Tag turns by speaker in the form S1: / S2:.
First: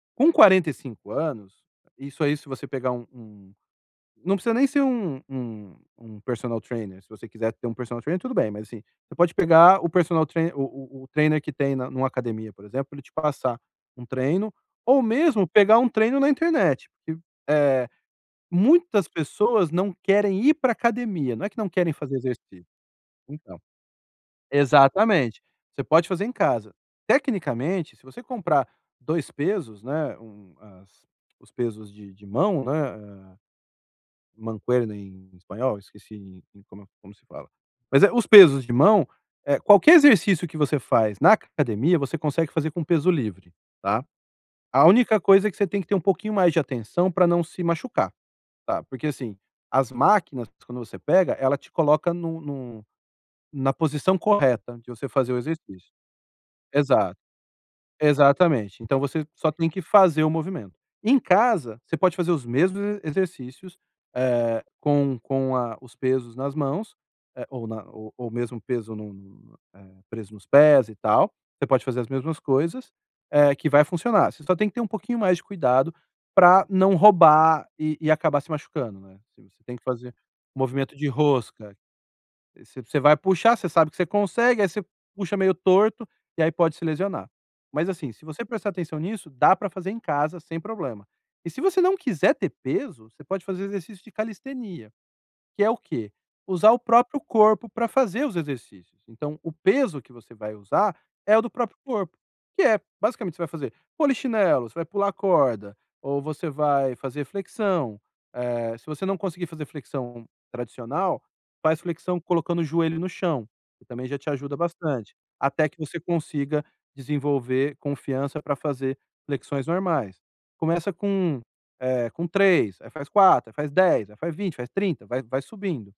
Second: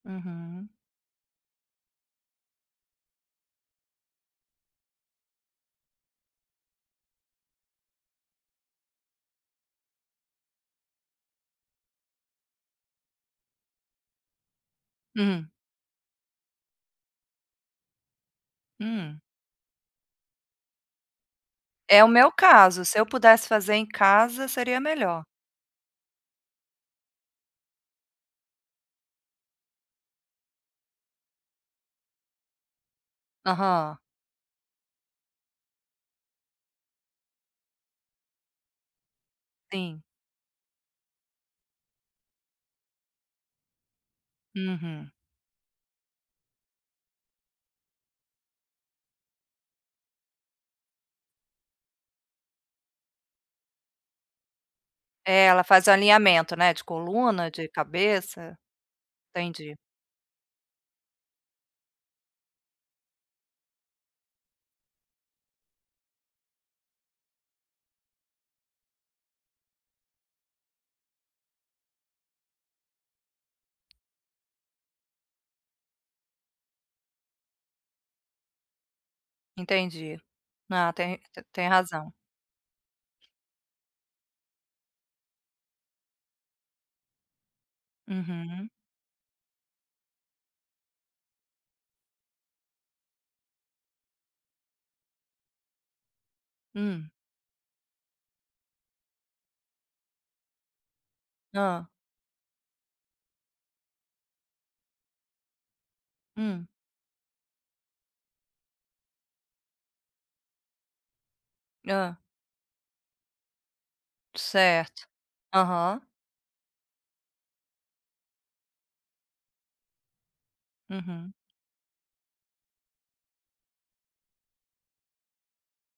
S1: Com
S2: Uhum.
S1: 45 anos, isso aí, se você pegar um um não precisa nem ser um um um personal trainer, se você quiser ter um personal trainer, tudo bem, mas assim, você pode pegar o personal trainer o o o trainer que tem na em uma academia, por exemplo, pra ele te passa um treino, ou mesmo
S2: Hum.
S1: pegar um treino na internet. [unintelligible] Eh, muitas
S2: Hum.
S1: pessoas não querem ir para academia, não é que não querem
S2: É o
S1: fazer
S2: meu
S1: exercício.
S2: caso, se eu pudesse
S1: Então.
S2: fazer em casa, seria melhor.
S1: Exatamente. Você pode fazer em casa. Tecnicamente, se você comprar 2 pesos, né, um as os pesos de de mão né, eh
S2: Aham.
S1: mancuerna em espanhol, esqueci como é como se fala. Mas, eh, os pesos de mão, eh, qualquer
S2: Sim.
S1: exercício que você faz na c academia, você consegue fazer com peso livre, tá. A
S2: Uhum.
S1: única coisa é que você tem que ter um pouquinho mais de atenção para não se machucar, tá. Porque assim, as máquinas, quando você pega, ela te coloca no no na posição correta de você fazer o
S2: É, ela faz o
S1: exercício.
S2: alinhamento, né, de
S1: Exato.
S2: coluna, de cabeça.
S1: Exatamente. Então você só tem
S2: Entendi.
S1: que fazer o movimento. Em casa, você pode fazer os mesmos e exercícios, eh, com com a os pesos nas mãos, eh, ou na o ou mesmo peso num, eh, preso nos pés, e tal. Você pode fazer as mesmas coisas, eh, que vai funcionar, você só tem que ter um pouquinho mais de cuidado para não roubar e e acabar se machucando, né, assim, você tem que fazer
S2: Entendi. Não,
S1: movimento de
S2: tem t tem
S1: rosca.
S2: razão.
S1: V você vai puxar, você sabe que você consegue, aí você puxa meio torto, e aí pode se lesionar. Mas assim, se você prestar
S2: Uhum.
S1: atenção nisso, dá para fazer em casa sem problema. E se você não quiser ter peso, você pode fazer exercício de calistenia. Que é o quê? Usar o
S2: Hum.
S1: próprio corpo para fazer os exercícios. Então o peso que você vai usar é o do próprio
S2: Hã.
S1: corpo, que é, basicamente, você vai fazer polichinelo, você vai pular corda, ou você
S2: Hum.
S1: vai fazer flexão. Eh, se você não conseguir fazer flexão tradicional, faz
S2: Hã.
S1: flexão colocando o joelho no chão, que também já te ajuda
S2: Certo.
S1: bastante, até que você
S2: Aham.
S1: consiga desenvolver confiança para fazer flexões normais. Começa
S2: Uhum.
S1: com, eh, com 3, aí faz 4, aí faz 10, aí faz 20, faz 30, vai vai subindo.